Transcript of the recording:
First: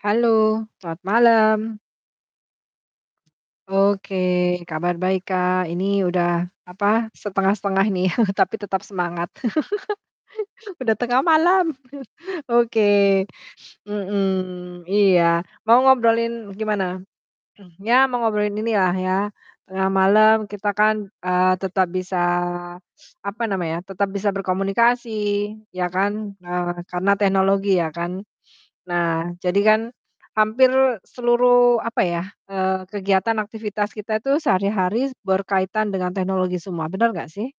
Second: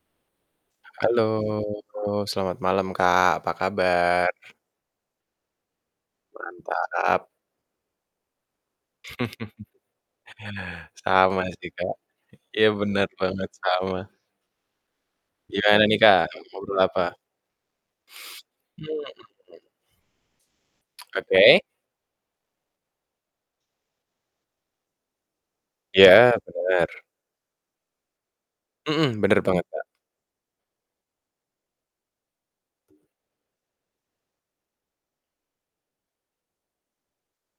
Halo, H selamat halo, malam. selamat malam, Kak, apa Oke, kabar? kabar baik, Kak. Ini udah apa, Mantap. setengah-setengah nih, tapi tetap semangat. Udah tengah Sama sih, malam. Kak. Iya, benar Oke. banget, sama. Mmm. Iya, mau Gimana nih, Kak, mau ngobrolin ngobrol gimana? apa? Mmm, ya mau ngobrolin Mmm inilah ya, mmm. tengah malam kita kan, eee, Oke. tetap bisa apa namanya, tetap bisa berkomunikasi, ya Iya, kan, eee, benar. karena teknologi ya kan. Mhm, Nah, benar jadi banget, kan Kak. hampir seluruh apa ya, eee, kegiatan aktivitas kita itu sehari-hari berkaitan dengan teknologi semua. Bener nggak sih?